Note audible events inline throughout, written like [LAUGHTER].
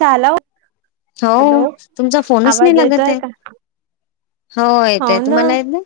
झाला हो हॅलो तुमचा फोनच नाही आवाज लागत येतोय आहे. का हो येतय तुम्हाला येत ना.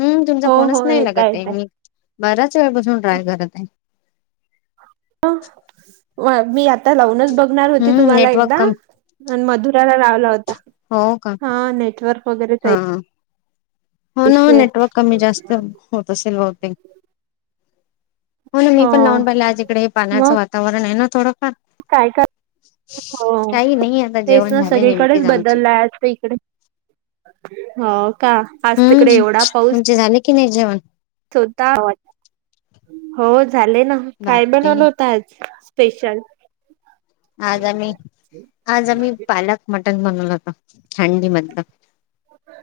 हम्म तुमचा हो फोनच हो नाही येतय लागत आहे येतय मी बराच वेळपसून ट्राय करत आहे. मी आता लावूनच बघणार होती हम्म तुम्हाला नेटवर्क एकदा कमी मधुराला लावला होता. हो का हा नेटवर्क हा वगैरेह.... हो ना नेटवर्क कमी जास्त होत असेल बहुतेक. हो ना मी पण नाऊन पहिला आज इकडे हे पाण्याचं मग वातावरण आहे ना थोडंफार.. काय का. हो काही नाही आता तेच जेवण ना झाले सगळीकडेच नेमकेच आमचे बदललाय अस इकडे. हो का आज तिकडे एवढा पाऊस... कीं नाही जेवन.. स्वतः हो झाले ना काय बापरे बनवल होता आज? स्पेशल. आजम्ही आज आमही पालक मटन म थंडी मधलं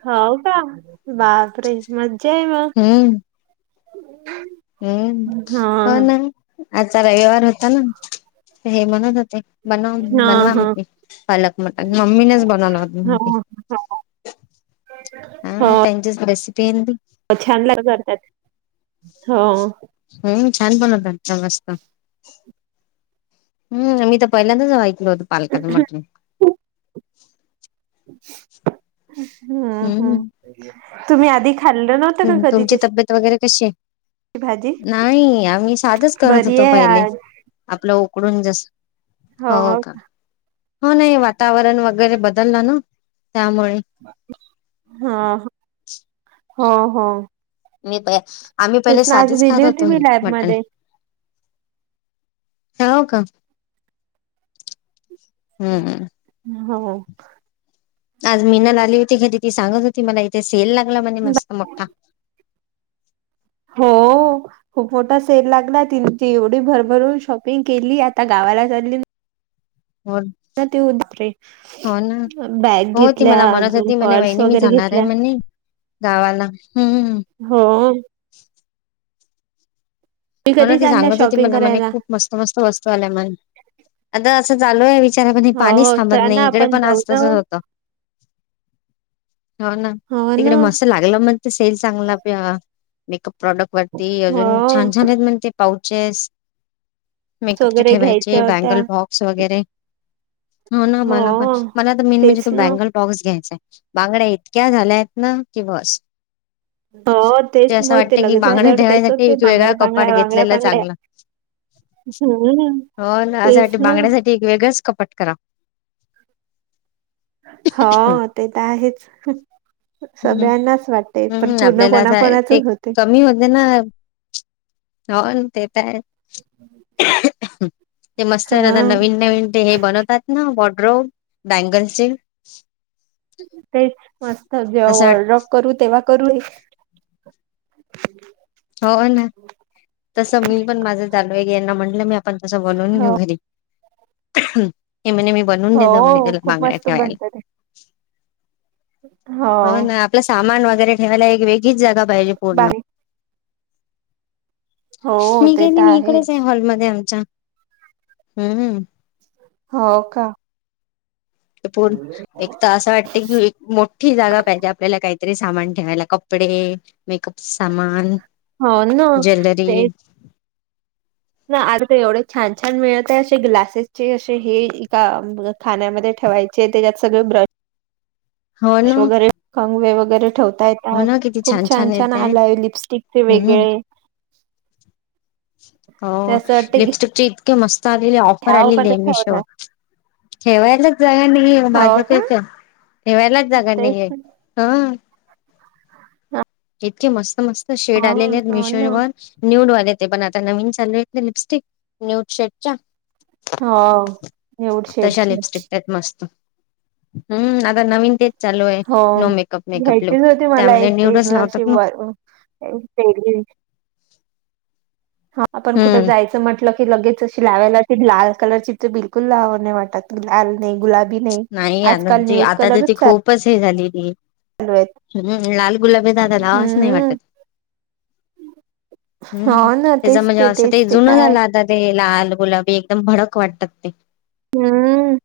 हो का बापरे मज्जा मग हम्म हम्म हा हो ना आचा रविवार होता ना हे म्हणत होत. बनवा हा बनवा हा पालक मटन मम्मी न बनवल होत. हो हा त्यांच्याच बस पन हो छान ला करतात. हो हो छान बनत मस्त हम्म मी तर पहिल्यांदाच वाऐकल होत [UNINTELLIGIBLE] हम्म हम्म तुम्ही अधिक.. खाल्लं नव्हतं का कधी तुमची तशी. तब्येत वगैरे कशी आहे भाजी नाही आम्ही साधच करत बरी होतो आहे पहिले आज आपलं.. उकडून जस हो का हो नाही वातावरण वगैरे बदललं ना त्यामुळे हा हो हो. नाही प आम्ही तेच पहिले ना आज साधीच दिली खात होती होतो मी हे मटण.. लॅबमध्ये हाव का? हम्मम. हो. आज मीनल आली होती खरी ती सांगत होती मला इथे सेल लागला म्हणे मस्त मोठा. हो खूप मोठा सेल लागला त एवढी भरभरून शॉपिंग केली आता गा... [UNINTELLIGIBLE] हो हो ना बॅग हो ती घेतल्या मला म्हणत अजून होती म्हणे पर्स वहिणी मी वगैरे जाणार. घेतल्या [UNINTELLIGIBLE] गावाला. हम्म हो. हो ना कधी ती चालल्या सांगत होती शॉपिंग मला म्हणे करायला खूप मस्त मस्त वस्तू आल्या म्ह आता.. असं चालू आहे विचारा पण हे पाणीच हो थांबत चला ना नाही इकडे आपण पण जाऊ आज ना तसच होतं. हो ना हो ना तिकडे मस्त लागलं मग ते सेल चांगला प मेकअप. प्रॉडक्ट वरती अजून हो छान छान आहेत म्हण ते पाऊचेस.. मेकअप चे वगैरे ठेवायचे घ्यायच्या होत्या बँगल बॉक्स वगैरे.. हो ना मला पण मला तर मेन म्हणजे तेच तो ना बँगल बॉक्स घ्यायचाय. बांगड्या इतक्या झाल्या आहेत ना की बस. हो ते तेच असं मग वाटत कि लग्न बांगड झाल्यावर तेच ठेवायसाठी होते एक वेगळा... बांगड्या बांगड्या कपाट बांगड्या घेतलेला बांगड्या चांगलं हम्म हो ना अस बांगड्यासाठी वेग.. ग कपट करा. हो हं. ते तर आहेच. हं. सगळ्यांनाच वाटते पण हं. पूर्ण आपल्याला असं ते कोणाकणातच होते.. कमी होते ना हो तेेत हायच. ते मस्त आता हा नवीन नवीन ते हे बनवतात ना वॉर्ड्रोब बँगलचे. तेच मस्त जेव्हा तसं वॉल ड्राप करू तेव्हा.. [UNINTELLIGIBLE] हो ना तसं मी पण माझं चालू हाय गे यांना म्हटलं मी आपण तसं बोलवून हो घेऊ घरी मने मी बनवून हो देतो म ग खूप बांगड्या मस्त ठेवायला बनत ते हो ना आपलं सामान वगैरे ठेवायला एक वेगळीच जागा पाहिजे पूर्ण बारीक हो मी ते तर गेली मी आहेच इकडेच आहे हॉलमध्ये आमच्या हम्म होव का पण एक तर असं वाटते की एक मोठी जागा पाहिजे आपल्याला काही - तरी सामान ठेवायला कपडे मेकअप च सामान हो ना ज्वेलरी तेच ना आर ते एवढे छान छान मिळत आहे असे ग्लासेसचे अशे हे एका खाण्यामध्ये ठेवायचे त्याच्यात सगळे ब्रश.. हो श ना वगैरे कंगवे वगैरे ठेवते. हो ना येतात किती खूप छान छान येत आहे आलाय लिपस्टिकचे हम्म वेगळे... हो ते असं वाटते लिपस्टिक च इतक मस्त आलेले ऑफर घ्याव पण आलेले ठेवणार मेशोवर. ठेवायलाच जाग नाही हो माझ्या का त्याच.. ठेवायलाच जागा नाहीं हाय हं. रिकामा ऑडिओ इतके मस्त मस्त शेड आलेले आहेत हो मीशो ना वर न्यूड वालेत. ते पण आता नवीन चालू आहेत ना लिपस्टिक न्यूड शेडच्या हो एवढ तशा शेडचे लिपस्टिक त्यात मस्त हम्म नवीन तेच चालू आहे हो नो मेकअप मेकअप लोक घ्यायचीच होती मला त्यामध्ये एक निवडच [UNINTELLIGIBLE] [UNINTELLIGIBLE] आपण कुठं हम्म जायचं म्हटलं लगेच अशी लावायला ते लाल कलरची ते बिलकुल लावू नाही वाटत लाल - नाही गुलाबी नाही आता आजकाल ती न्यूड आता तर ती कलरच चा - खूपच हे झाली ती हम्म लाल गुलाबी तर आता लावावच नाही हम्म वाटत हो हम्म ना त्याच तेच म्हणजे असं तेच ते जुन काय झालं आता ते लाल गुलाबी एकदम भडक वाटतात ते हम्म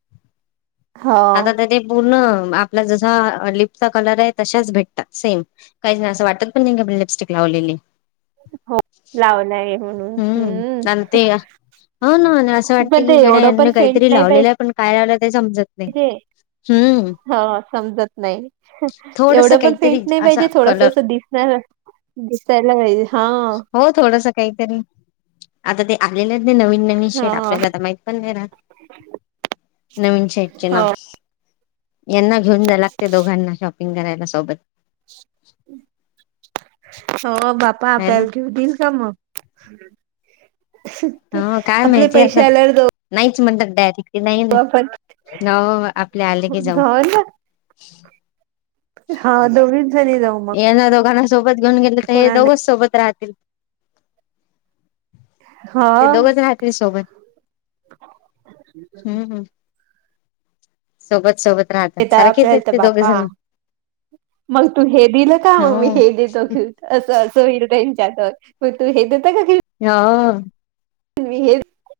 हो आता तर ते पूर्ण - आपला जसा लिपचा कलर आहे तशेच भेटतात सेम काहीच नाही असं वाटत पण नाही लिपस्टिक ला लावलेली हो लावला आहे म्हणून आणि हम्म ते हो ना आणि असं [INAUDIBLE] वाटतं पण की ते गड्या एवढं पण यांनी फेंट काहीतरी नाही लावलेलं पाहिजे आहे पण काय लावलं ते समजत नाही हम्म हा समजत नाही थोडस एवढं पण काहीतरी फेंट नाही असा पाहिजे थोडस कलर अस दिसणार दिसायला पाहिजे हा हो थोडस काहीतरी आता ते आलेलं नवीन नवीन शेड हा आपल्याला आता माहित पण नाही राहत नवीन शेडचे नाव हो यांना घेऊन जा लागते दोघांना शॉपिंग करायला सोबत हो बापा आहे ना आपल्याला घेऊ देईल का मग हो काय आपले माहिती पैसे आता आल्यार दो [UNINTELLIGIBLE] नाही नाही न बाबा आपले आले की जाऊ हो ना हा दोन यांना दोघांना सोबत घेऊन गेले तर हे कोणा दोघंच सोबत राहतील हा ते दोघच राहततील सोबत हम्म सोबत सोबत राहत येत सारखीचेत आपल्याला आहेत तर ते दोघ बापा जण मग तू हे दिलं का हो मग मी हे देतो घे असं [UNINTELLIGIBLE] हा, [UNINTELLIGIBLE]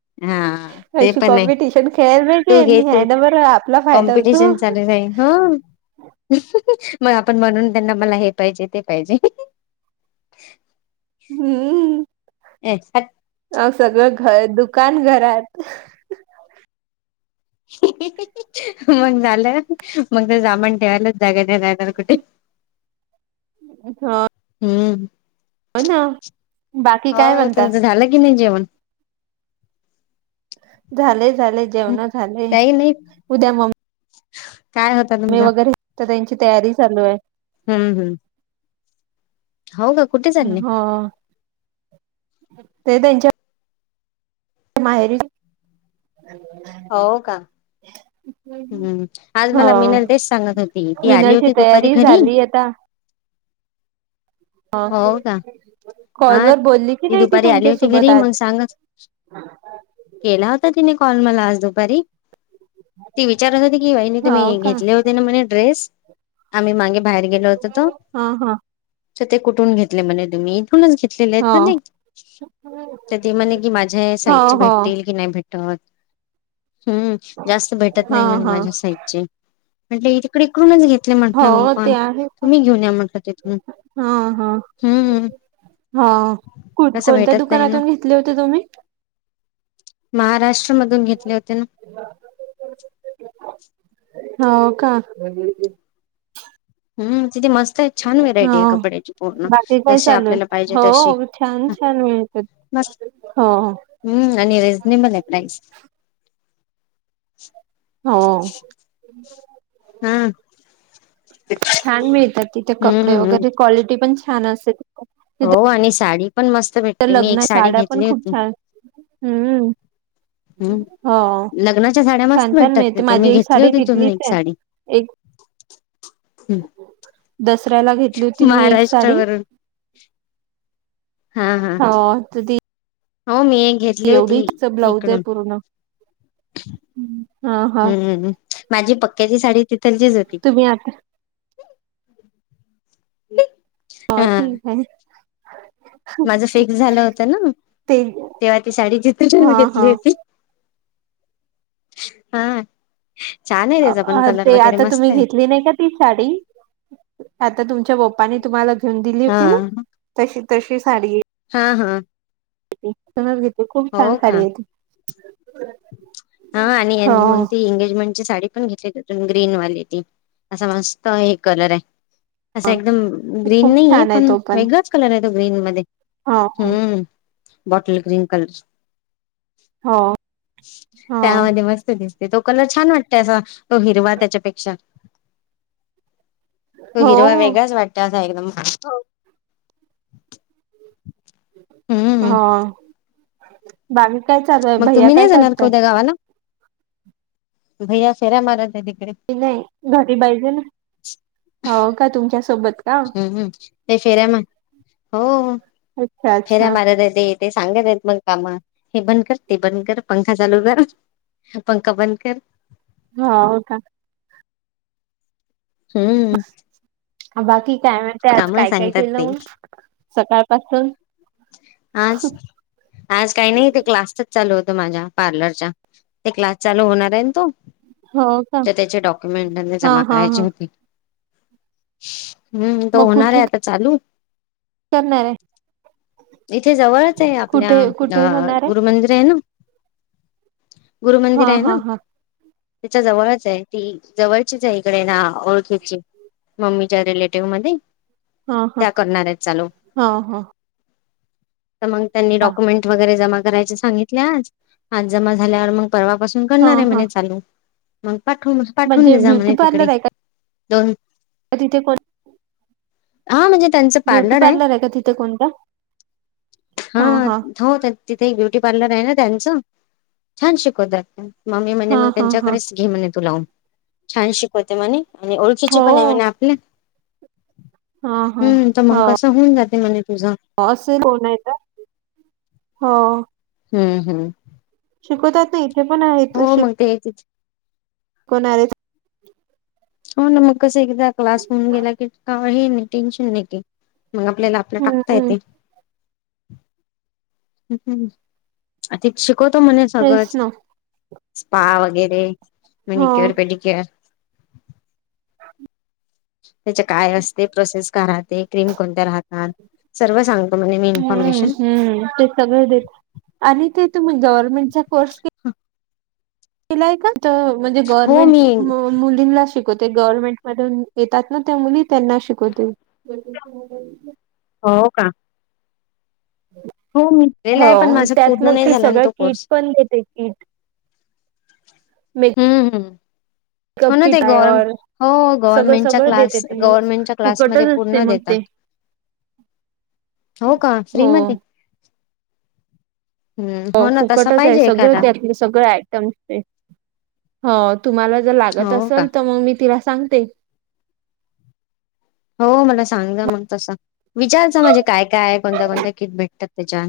ते अशी पण आहे कॉम्पिटिशन खेळाला तू घे म्हणजे, या तू ना बरं आपला फायदा होतो. कॉम्पिटिशन चालू हो [UNINTELLIGIBLE] मग आपण बनवून त्यांना, मला हे पाहिजे, ते पाहिजे, हम्म, [UNINTELLIGIBLE] अ सगळं घर, दुकान घरात, [UNINTELLIGIBLE] [UNINTELLIGIBLE] मग झालं मग तर सामान ठेवायलाच जागा नाहीराहणार, कुठे [UNINTELLIGIBLE] हो हम्, ना बाकी म काय हो म्हणता तुमचं झालं की नाही जेवण [INAUDIBLE] झालेय झाले जेवण झालेय काही नाही उद्या मम्मी काय होता तुमचा वगैरे तर त्यांची तयारी चालू आहे हम्म हम्म हो का कुठे चालले? हो ते त्यांच्या माहेरी, [UNINTELLIGIBLE] हो का? हम्म आज हा मला मिनल देश सांगत होती, ती आली विनरची होती दुपारी तयारी घरी [INAUDIBLE] झाली आता हो का हा कॉलवर बोलली की ती नाही ती दुपारी आली तुमच्या होती सोबत घरी, आज मण सांगत केला होता, तिने कॉल मला आज दुपारी. ती विचारत होते, की बहिणी हो तुम्ही का घेतले होते, ना म्हणे ड्रेस. आम्ही मागे बाहेर गेलो होतो, हा हा तो ते कुठून घेतले म्हणे तुम्ही. घेतलेले आहेत हो की नाही, ते म्हणे की माझ्या हो साईज हो भेटतील की नाही भेट. हम्म जास्त भेटत हा नाही, म्हणे हा माझ्या साईज चे. म्हटले तिकडे इकडूनच घेतले, हो म्हंटलं मी ते पण आहे तुम्ही घेऊन या म्हंटलं तिथून. हा हा हम्म हम्म. हा कोणत्या नाही ना दुकानातून घेतले होते तुम्ही? महाराष्ट्र मधून घेतले होते ना. हो का? हम्म. तिथती मस्त आहे, छान व्हेरायटी आहे हो कपड्याची पूर्ण, बाकी काय जशी चालू आपल्याला पाहिजे तशी. मस् हा, हम्म आणि रिझनेबल आहे प्राईस. हो. हा छान मिळतात तिथे कपडे, हम्म वगैरे क्वालिटी पण छान अस. हो आणि साडी पण मस्त भेटते, मी एक लग्न साडी साड्या पण घेतली खूप होती. छान हम्म हो हम्म लग्नाच्या साड्या मस्त छान छान भेटतात मिळते तिथे, माझी मी एक घेतली साडी होतीथून तिथलीच एक साडी. एक. दसऱ्याला घेतली होती मी एक साडी महाराष्ट्रावरून, [UNINTELLIGIBLE] [UNINTELLIGIBLE] हा, हा कधी, हो मी घेतली होती ब्लाऊज आहे इकडून. पूर्ण हा हा हम्मम्म माझी, पक्क्याची साडी तिथल कडं ची होती. तुम्ही आता [UNINTELLIGIBLE] हो हा ठीक आहे. माझं फिक्स झालं होतं ना. ते तेव्हा ती साडी जिथून हा घेतली हा होती. हा, छान आहे त्याचा पण कलर ते वगैरे आता तुम्ही मस्त आहे घेतली नाही, का ती साडी. आता तुमच्या पप्पांनी तुम्हाला घेऊन दिली हा होती ना, तशी... तशी साडी हा हा कलर घेते, खूप हो छान का साडी ए हा आणि अन् मग ते एंगेजमेंट साडी पण घेतली ग्रीन वाली ती, असा मस्त हे कलर ये असा एकदम ग्रीन खूप नाई ये, पण वेगळाच कलर ए तो ग्रीन मध्ये ह ह हम्म बॉटल ग्रीन कलर ची, हो. हो त्यामध्ये मस्त दिसत, तो कलर छान वाटतय, असा तो हिरवा त्याच्यापेक्षा. तो हो हिरवा हो वेगळाच वाटतो एकदम... हो हा [UNINTELLIGIBLE] मग तुम्ही नाही जाणार का उद्या गावाला? भैया फेऱ्या मारत ए तिक [UNINTELLIGIBLE] घरी पाहिजे ना, हाव का तुमच्या सोबत? हम्म हम्म, ते फेऱ्या मार... हो अच्छा फेऱ्या अच्छा मारत आहे ते ते सांगत आहेत मग काम, हे बंद कर, ते बंद कर, पंखा चालू कर हा पंखा बंद कर हा, हो का? हम्म बाकी काय म्हणते, आज काम काय काय सांगतात केलं ते मग सकाळपासून आज... आज काही नाही ते क्लासचं चालू होतं... माझ्या पार्लरच्या, ते क्लास चालू होणाराय ना तो हो का तर त्याचे डॉक्युमेंट हा जमा हा करायची हा होती हम्म... तो मग होणार ए कुठे आता चालू, करणार ये इथे जवळच ए आपल्या... अ कुठे होणार आहे? गुरुमंदिर हेना? हा गुरुमंदिर है ना? हा हा त्याच्या जवळच ए, ती जवळचीच हाय इकडे ना ओळखीची मम्मीच्या रिलेटिव्ह मध्ये हा हा त्या करणारेत चालू हा हा. तर मग त्यांनी हा डॉक्युमेंट वगैरे जमा करायचं सांगितलं आज, आज जमा झाल्यावर मग परवापासून हा करणार ए हा म्हणे चालू मग पाठव... पाठवून म्हणजे दे जा ब्युटी म्हणे तिकडे पार्लर आहे का दोन तिथे पण हा म्हणजे ब्युटी पार्लर आहे का तिथं कोणतं? हे, हो, तिथं... तिथं एक ब्युटी पर्ल पार्लर आहे ना त्यांच, छान शिकवतात, मम्मी म्हणे हा मग हा हा त्यांच्याकडेच घे म्हणे तू लावून छान शिकवते म्हणे आणि ओळखीची पण ए हो म्हणे आपल्या हा हा हम्म... तर मग हो. कसं होऊन जाते म्हणे तुझं [UNINTELLIGIBLE] [UNINTELLIGIBLE] हो हम्म हम्म शिकवतात [UNINTELLIGIBLE] हो मग ते [UNINTELLIGIBLE] कोण आले हो ना मग कसं, एकदा क्लास होऊन गेला की, काही नाही.. टेन्शन नाही मग आपल्याला आपलं, हम्म टाकता हम्म येते. [UNINTELLIGIBLE] ह् हम् त शिकवतो, म्हणे तेच सगळंच ना स्पा वगैरे, हो. मेनिक्युर, पेडिक्युर, त्याच्या काय असते प्रोसेस घरात? ते क्रीम कोणत्या राहतात, सर्व सांगतो म्हणे मी हम्म इन्फॉर्मेशन, हम्म ते सगळं देत आणि ते तुमी गव्हर्नमेंटचा कोर्स, के केला का म्हणजे हो गवर्मेंट मी मुलीं शिक शिकवते गव्हर्मेंट मधून येतात, ना त्या मुली त्यांना शिकवते, हो का, हो मी केलेला आहे, पण हो माझा त्यात पूर्ण मग नाही ते झाला ना सगळं तो किट कोर्स, पण [INAUDIBLE] मी हम् कप की [UNINTELLIGIBLE] हो गव्हर्नमेंटच्या क्लास, गव्हर्नमेंटच्या क्लासमध्ये फुकटच असते पूर्ण मग देतात ते हो का हो श्रीमती हो फुकटच हाय पाहिजे एखादा सगळं, त्यातले सगळे आयटम्स ते... हो तुम्हाला जर लागत हो का असेल, तर मग मी तिला सांगते. हो मला सांगा मग तसं, विचारचं म्हणजे काय काय आहे कोणत्या कोणत्या किट भेटतात त्याच्यात,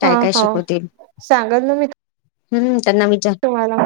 काय, हा काय हो शकते, सांगल ना मी हम्म त्यांना विचार, तुम्हाला